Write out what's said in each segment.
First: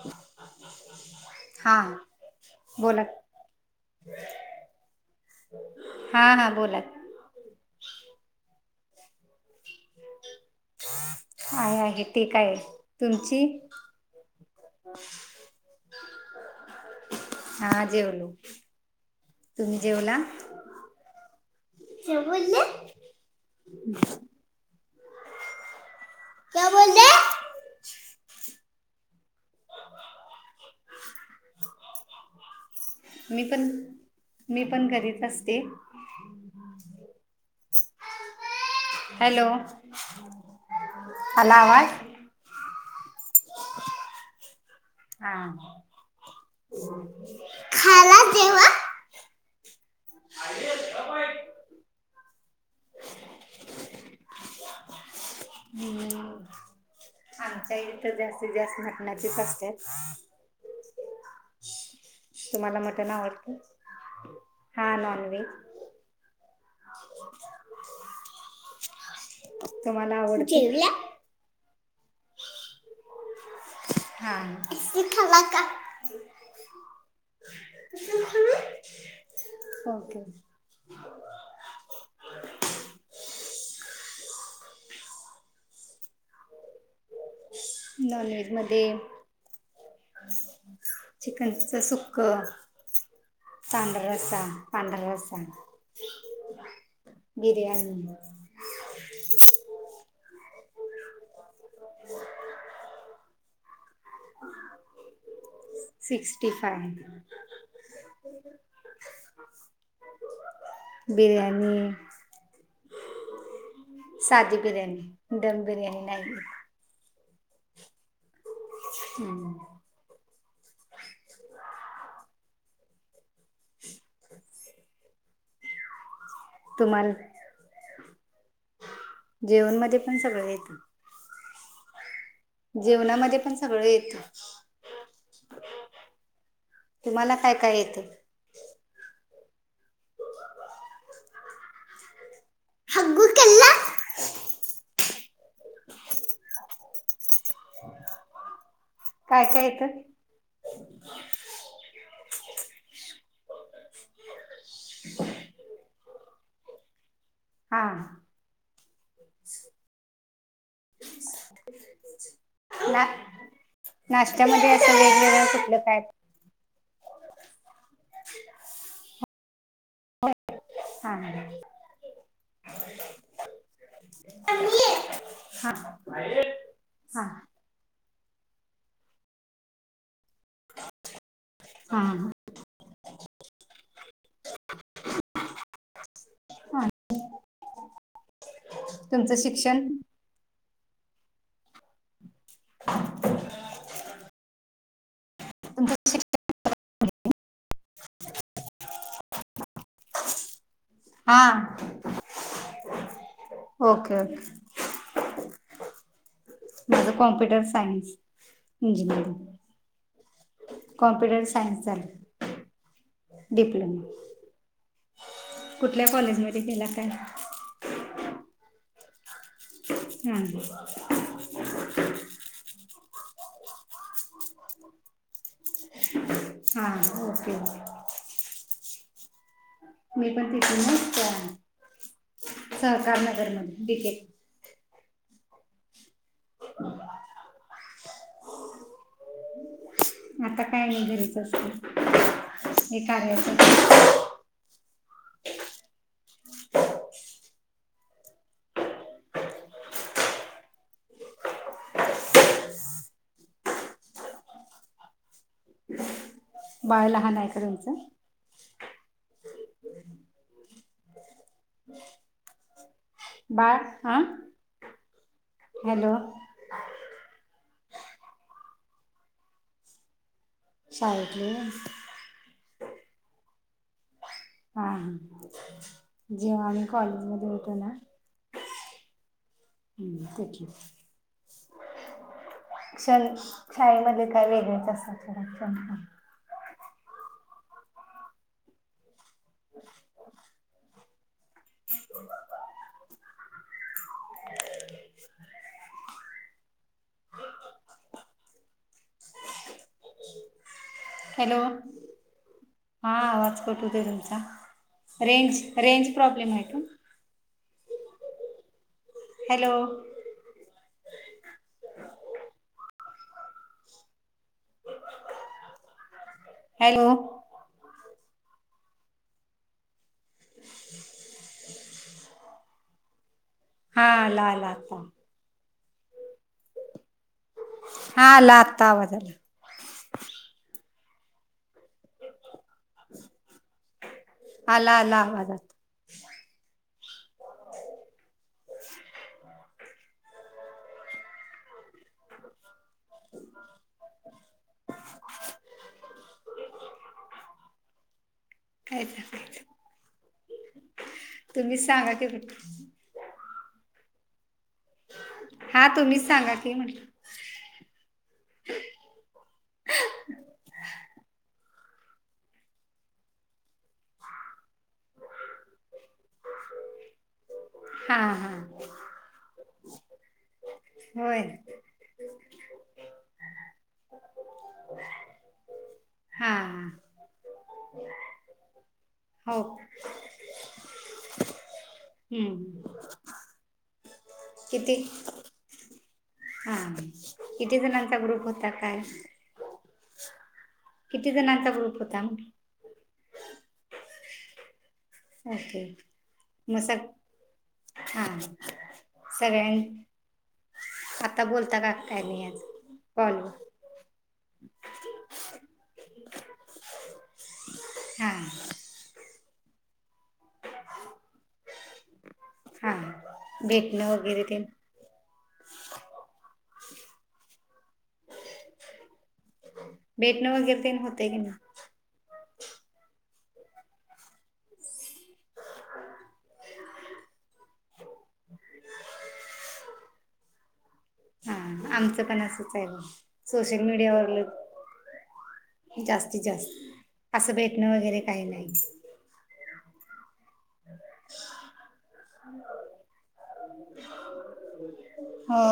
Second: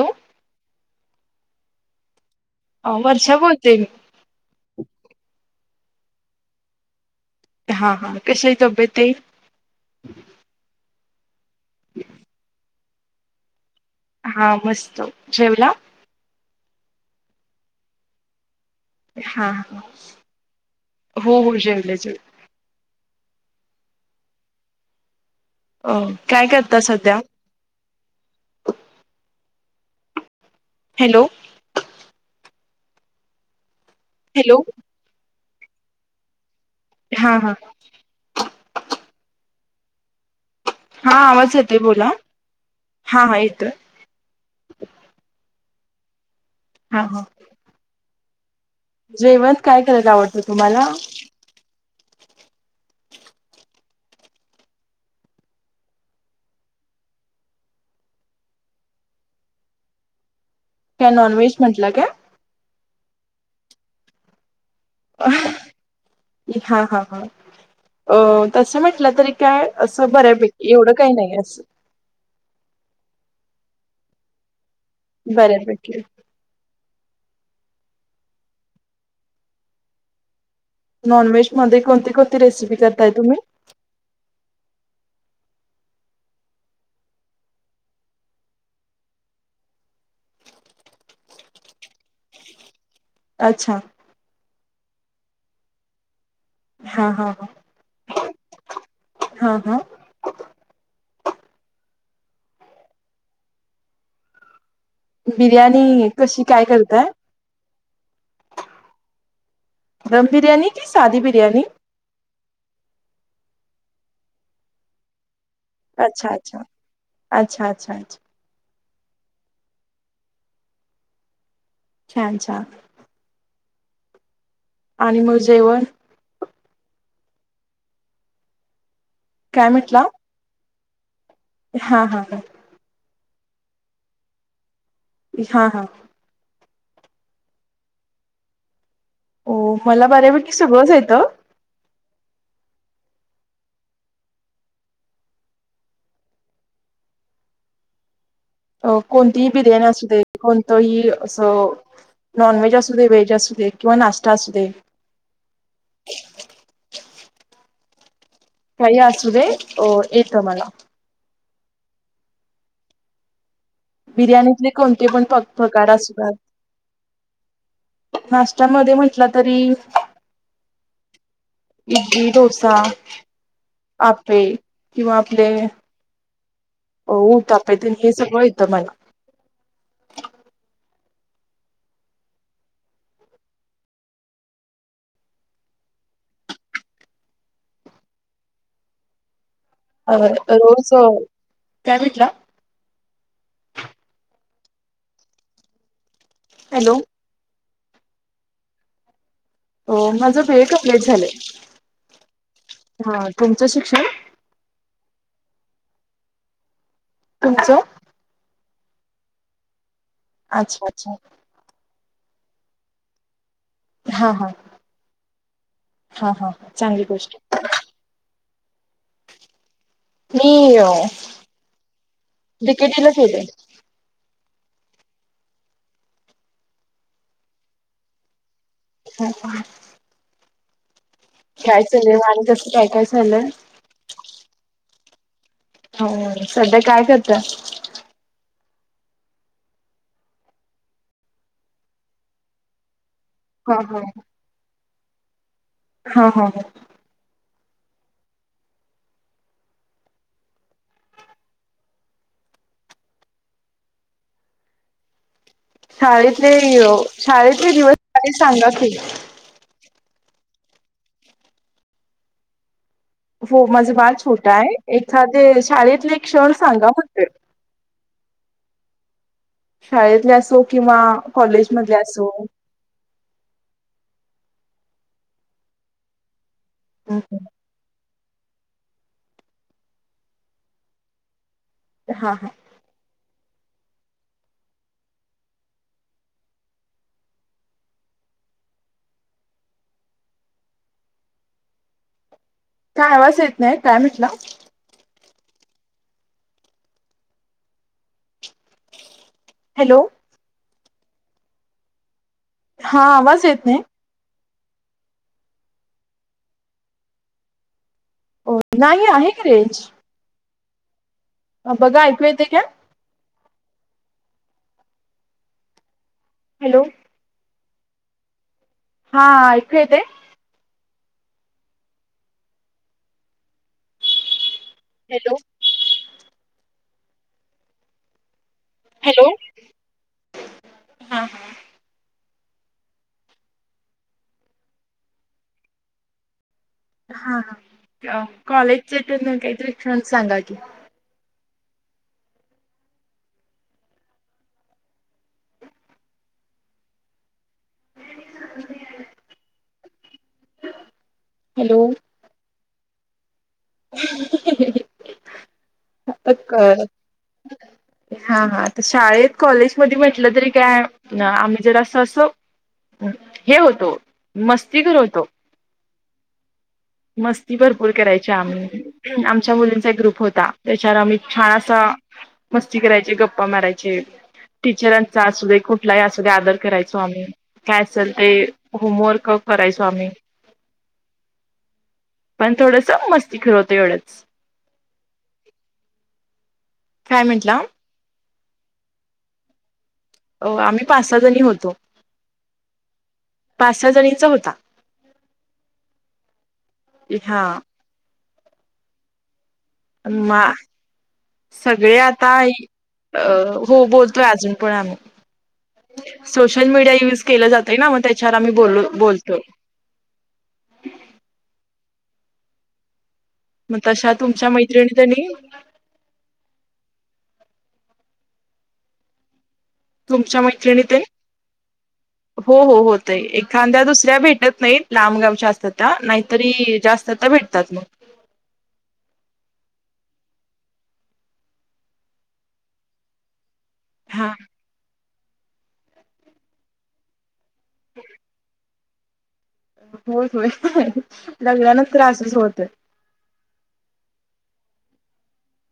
Hello. [inaudible] हा. अ बोला वर्षा बोलते मी. हा हा बोला. हां हां कशा ह तब्येत आहेई. आहेय आहे ठीक आहे तुमची. हा मस्त जेवला. हा जेवलू. हा हा तुम्ही हो हो जेवले जेवलाेव जेवले बोलले. ह. काय करता सध्या. [inaudible] हॅलो. मी पण हॅलो मी पण घरीत असते. ् हा हा. हॅलो. हा आवाज येतेय बोला हा हा येतोय. हा हा खाला तेव्हा. जैवंत काय कररायत आवडतं तुम्हाला. ह. आमच्याही तर जास्तीत जास्त घटण्याचीच असते. काय नॉन व्हेज म्हटलं काय. तुम्हाला मटण आवडते हा नॉन व्हेज. हा हा हा अ तस म्हटलं तर. काय असं तुम्हाला आवडते बऱ्यापैकी जेवला एवढं काही नाही असं. हां इथला का. बऱ्यापैकी ओके. नॉनव्हेजमध्ये कोणती कोणती रेसिपी करताय तुम्ही? नॉन व्हेजमध्ये. चिकनच सुक. अच्छा. पंढ वष पंधरा वर्ष. हा हा ह हा हा. हम्. हम. बिर्याणी कशी काय करतय. ग्रम बिरयाणी की सादी बिरयाणी. साजूकऱ्यांनी. दम बिरयाणी. अच्छा अच्छा अच्छा अच्छा अच्छा. हम्म. छानछान. ह. आणि मग जेवण. तुम्हाला काय जेवणमध्येध्ये म्हटला? पण सगळं येत. हा हा हा. जेवणामध्ये पण सगळं येत. हा हां. तुम्हाला काय काय येतं? हो मला बऱ्यापैकी सगळंच येतं. हग्गु केलास. [inaudible] अ काय कोणतीही काय बिर्याणी येतं? असू दे. कोणतंही असं नॉन व्हेज असू दे, व्हेज असू दे किंवा नाश्ता असू दे. [inaudible] हा. काही असू दे अ येत मला. [unintelligible] ना बिर्याणीतले नाशत्यामध्ये असे कोणते पण प वेगवेगळळे्या कुटल प्रकार काय असू द्यात. नाश्त्यामध्ये म्हटलं तरी हा. इडली, डोसा, आपे किंवा आपले हा हो उत्तप्पा तीन हे सगळं येतं मला. [inaudible] हा ह. हा तुमचं शिक्षण. अ रोज कायबिटला? [unintelligible] [inaudible] हॅलो. माझं बी ए कमप्लीट झालंय हा हा. तुमचं शिक्षण? [inaudible] म कॉमप्युटर तुमचं सायन्स, अच्छा अच्छा कॉमप्युटर सायन्स झालं. डिप्लोमा. ह कुठल्या ह कॉलेजमध्ये केला चांगली काय गोष्ट हाय. हां मी डि. के. टी. लाच होते. हा ओके. हम ह. मी पण तिथून म कर काय चालेल आणि आणि कसं काय काय झालंय? के. हो सध्या काय करत? आता काय नाही घरीच असते हे कार्याच हा हा. हा हा. शाळेतले बाळ लहान आहे का शाळेतले दिवस श सांगा की? हम्. हो माझं बाळ छोटा आहे. एखादे शाळेतले हॅलो एक क्षण सांगा म्हटल. शाळेतले असो किंवा शाळेतले कॉलेज हां मधले असो. हा जेव्हा आम्ही कॉलेज मध्ये होतो ना. हम् ठीेके. हा हा. क्षण शाळेमध्ये काय वेगळेच असतात सोडा क्षण. [unintelligible] काय आवाज येत नाही काय म्हटलं? [unintelligible] हॅलो. हॅलो हा आवाज कठ होते तुमचा? रेंज रेंज प्रॉब्लेम आहे का? हो नाही आहे. की हॅलो. रेंज बघा ऐकू येते का? हॅलो. हां इथे येत. [unintelligible] हा ला लाता हॅलो. हाला आत् हॅलो आवदला हा आला आला आवाज आात हा ह कॉलेज सट काहीतरीिक्ण सांगा की [unintelligible] [unintelligible] कायच? तुम्ही हॅलो सांगा ते हा तुम्हीच आता सांगा की काय? म्हटलं. हा हा तर शाळेत कॉलेजमध्येध्ये म्हटलं तरी काय आम्ही जर असं असं. हे होतो मस्तीकर होतो. मस्ती भरपूर हा करायची हा आम्ही आमच्या मुलींचा एक ग्रुप होता त्याच्यावर आम्ही होय छान असा. मस्ती करायचे गप्पा मारायचे. टीचरांचा असू दे कुठलाही असू दे हा आदर करायचो आम्ही काय असेल ते होमवर्क हो करायच आ्ही पण थोडस हम्म मस्ती कर होतो एवढंच. किती हा काय म्हंटला किती जणांचा ग्रुप होता काय? अ आम्ही पाच सहा किती जणी जणांचा होतो ग्रुप होता म्हटलं पाच सहा जणीचा होता. ओके मग सग हा हां सगळ मा सगळे काय आता नाही आज अ. कॉलवर हो बोलतोय अजून पण आम्ही सोशल मीडिया युज केलं जातय ना मग हा त्याच्यावर आम्ही बोलो बोलतो. हा्. मग तशा तुमच्या मैत्रिणी त्यांनी [unintelligible] तुमच्या भेटणं मैत्रिणी वगैरे ते तेन होतेय की नाही. हो हो होत आहे एखाद्या दुसऱ्या भेटत नाहीत लांब गावच्या असत त्या नाहीतरी जास्त स्त भेटतात मग हा आमचं पण असंच आहे सोशल हा मीडियावरल जास्तीत जास्त असं भेटणं वगैरे काही नाही. होय होय लग्नानच त्रासच होत. हो.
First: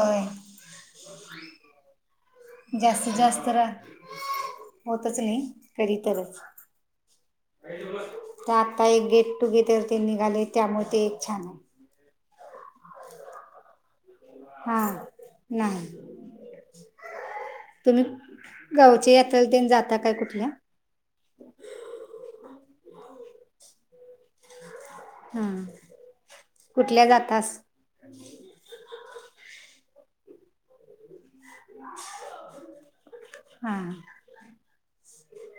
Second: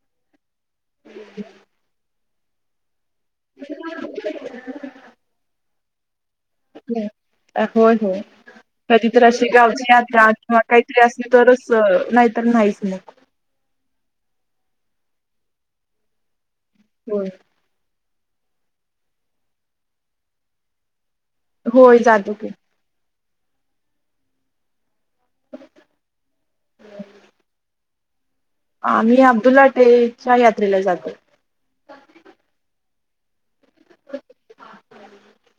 जास्तीत जास्त होतच नाही कधी तरच ह्. होय हो तर आता एक कधी तर गेट अशी गावची टुगेदर ते यात्रा निघाले किंवा त्यामुळे काहीतरी ते एक असली छान तरच आहे नाहीतर नाहीच मग [unintelligible] होम. तुम्ही गावचे येथल देन जाता काय कुठल्या? होय जातोकी हम कुठल्या जातास. आम्ही अब्दुल हटेच्या यात्रेला जातो. हम्. [unintelligible]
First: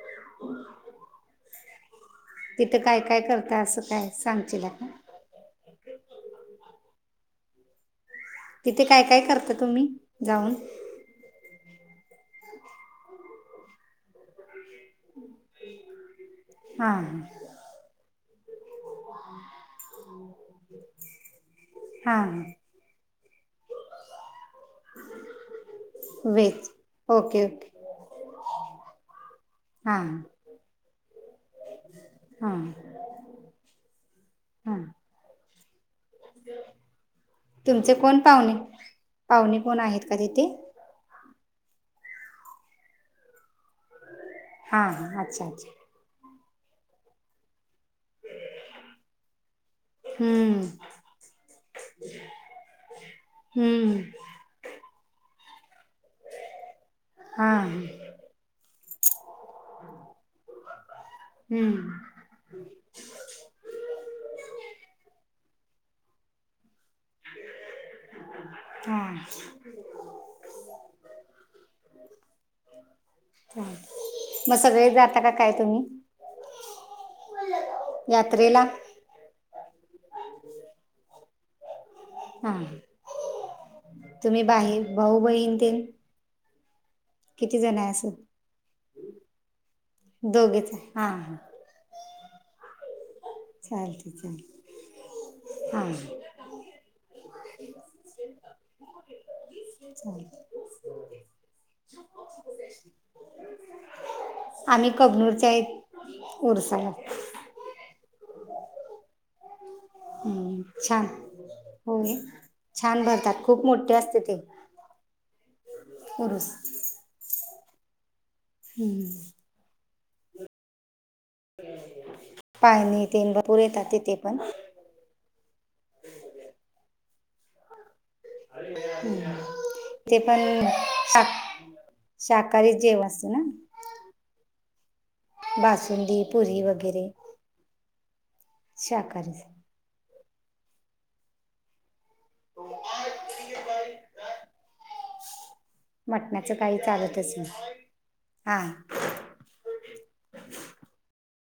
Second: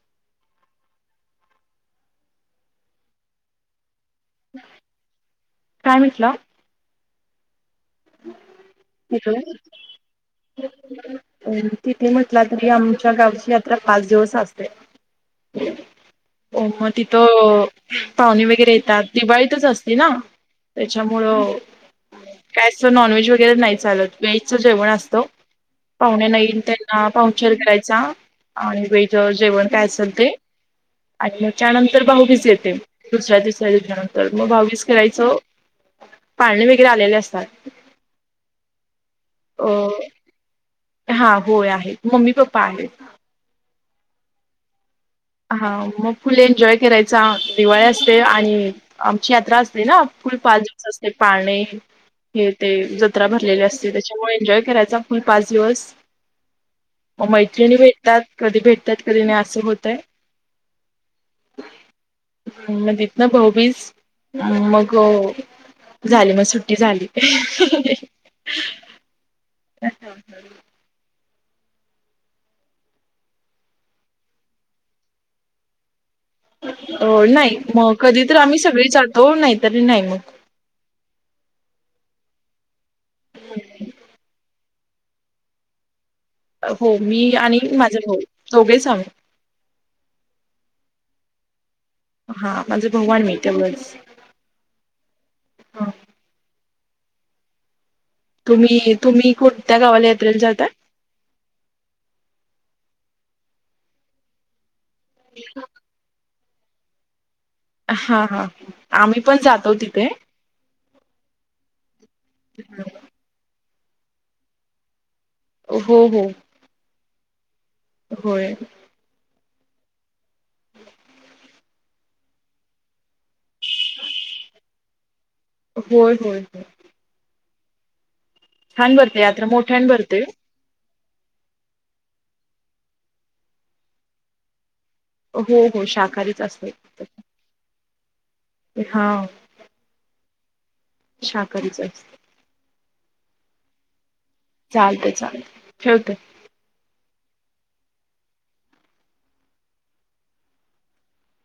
तिथं काय काय करत असं काय सांगश का? काय म्हेटला. तिथे काय काय तिकडे करता तुम्ही जाऊन. अ तिथे म्हटलं तरी आमच्या गावची यात्रा पाच दिवस असते. हो म हां तिथ हां पाहुणे वगैरे येतात दिवाळीतच असते ना त्याच्यामुळं. हा ह. वज नॉन व्हेज वगैरे नाही चालत वेजचं जेवण असतं. पाहुणे हां नाहीईल व्हेज त्यांना ओके पांचर ओके घरायचा आणि वेच जेवण काय हां असेल ते. आणि मग त्यानंतर भावीस हां येते दुसऱ्या दुसऱ्या दिच्यानंतर मग हां भावीस करायची. सो पाळणे वगैरे आलेले असतात. तुमचे कोण पाहुणे पाहुणे अ कोण आहेत का तिथे. हा होय आहेत मम्मी पप्पा आहेत. हा हा अ. हा मग फुल एन्जॉय करायचं. दिवाळी असते आणि आमची यात्रा असते ना फुल पाच हम्म, दिवस असते पाणे हे ते जत्रा भरलेली असते हम्म, त्याच्यामुळे एन्जॉय करायचा फुल पाच दिवस. मग हां मैत्रिणी भेटतात कधी भेटतात कधी नाही असं होतय हम्म मधित ना भाऊबीस मग. झाले मग सुट्टी झाली. हम्. अच्छा अा. मग सगळे जाता का काय तुम्ही. अ नाही मग कधी तर आम्ही यात्रेला सगळी चालतो नाहीतरी नाही मग हां हा तुम्ही बाहेर भाऊ बहीण ते हो मी आणि किती जण आहे माझे असं भाऊ दोघे सांग दोघीच हां. हा म्हणे भववान मिळ चाल ठीक चल हा हां. तुम्ही तुम्ही कोणत्या गावाला चालेल यात्रेला जातात. [inaudible] आम्ही कबनूरच्या एक रसा. हा हा आम्ही पण जातो तिथे. छान हो छान भरतात खूप मोठे असते ते... हो हो. उरूस होय. हम्. पाय नाही तेन पुरेेतात ते पण. होय होय होय. छान भरते यात्रा मोठ्यान ते भरते पण साात. शाकाहारी जेव असत ना. हो हो बासुंदी शाकाहारीच पुरी असते. वगैरे हा शाकाारीच. शाकरीच अस आज चालत चालत मटण्याचं काही चालतच नाही हा